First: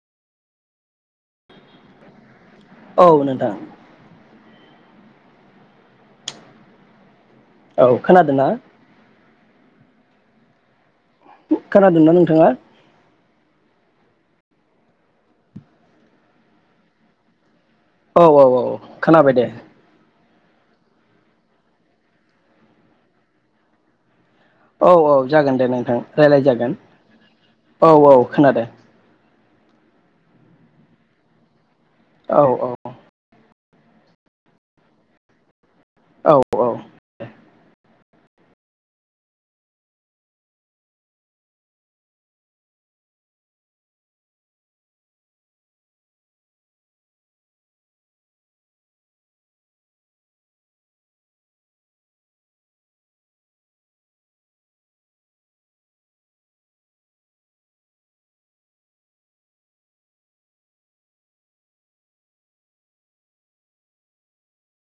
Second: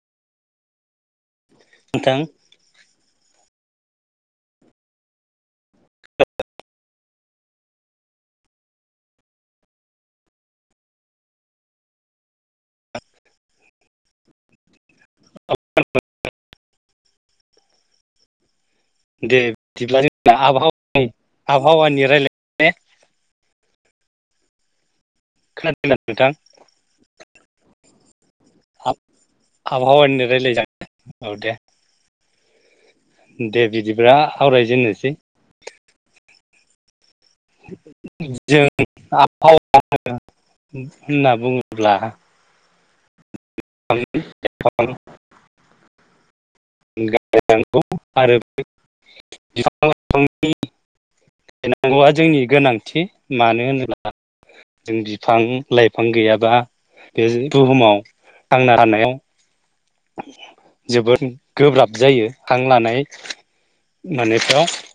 नोंथां औ नोंथां। [unintelligible] औ खोनादो ना खोनादोंना नोंथाङा। [unintelligible] औ औ औ। दे बिदिब्ला आबहावा -आबहावानि रायलाय औ जागोन दे नोंथां रायज्लाय जागोन औ औ खोनादों आबहावानिनो रायलायजागोन औ दे औ-औ दे बिदिब्ला आवरायजेननोसै औ औ जों आबहाव होनना बुङोब्ला [unintelligible] गायनांगौ आरो बिफां लाइफांनि गायनांगौआ जोंनि गोनांथि मानो होनोब्ला जों बिफां लाइफां गैयाबा बे बुहुमाव थांना थानायाव जोबोद गोब्राब जायो हां लानाय मानेफोराव